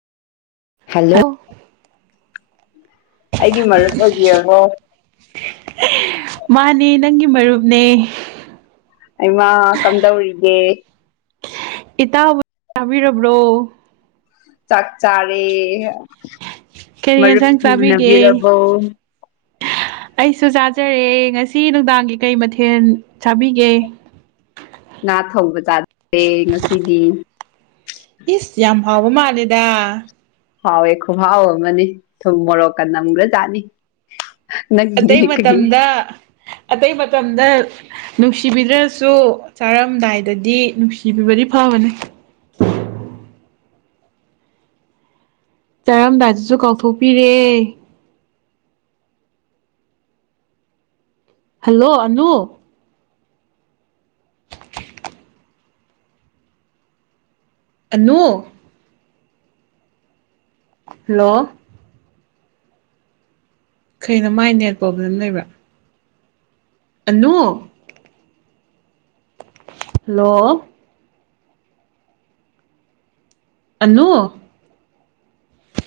hello ꯑꯩꯒꯤ ꯃꯔꯨꯞ ꯑꯣꯏꯕꯤꯔꯕꯣ ꯃꯥꯅꯦ ꯅꯪꯒꯤ ꯃꯔꯨꯞꯅꯦ ꯑꯩꯃ ꯀꯝꯗꯧꯔꯤꯒꯦ ꯏꯇꯥꯕ ꯇꯥꯕꯤꯔꯕ꯭ꯔꯣ ꯆꯥꯛ ꯆꯥꯔꯦ ꯀꯔꯤ ꯃꯔꯨꯞ ꯌꯦꯟꯁꯥꯡ ꯆꯥꯕꯤꯒꯦ ꯁꯦꯡꯅꯕꯤꯔꯕꯣ ꯑꯩꯁꯨ ꯆꯥꯖꯔꯦ ꯉꯁꯤ ꯅꯨꯡꯗꯥꯡꯒꯤ ꯀꯩ ꯃꯊꯦꯜ ꯆꯥꯕꯤꯒꯦ ꯉꯥ ꯊꯧꯕ ꯆꯥꯗꯦ ꯉꯁꯤꯗꯤ ꯏꯁ ꯌꯥꯝ ꯍꯥꯎꯕ ꯃꯥꯜꯂꯦꯗ ꯍꯥꯎꯋꯦ ꯈꯨꯍꯥꯎ ꯑꯃꯅꯤ ꯊꯨꯝ ꯃꯣꯔꯣꯛꯀ ꯅꯝꯒ꯭ꯔ ꯆꯥꯠꯅꯤ ꯑꯇꯩ ꯃꯇꯝꯗ ꯑꯇꯩ ꯃꯇꯝꯗ ꯅꯨꯡꯁꯤꯕꯤꯗ꯭ꯔꯁꯨ ꯆꯥꯔꯝꯗꯥꯏꯗꯗꯤ ꯅꯨꯡꯁꯤꯕꯤꯕꯗꯤ ꯐꯕꯅꯦ ꯆꯥꯔꯝꯗꯥꯗꯨꯁꯨ ꯀꯥꯎꯊꯣꯛꯄꯤꯔꯦ ꯍꯜꯂꯣ ꯑꯅꯨ ꯅꯣ ꯍꯜꯂꯣ ꯀꯩꯅꯣ ꯃꯥꯏ ꯅꯦꯠ ꯄ꯭ꯔꯣꯕ꯭ꯂꯦꯝ ꯂꯩꯕ꯭ꯔꯥ ꯅꯣ ꯍꯜꯂꯣ ꯑꯂꯨ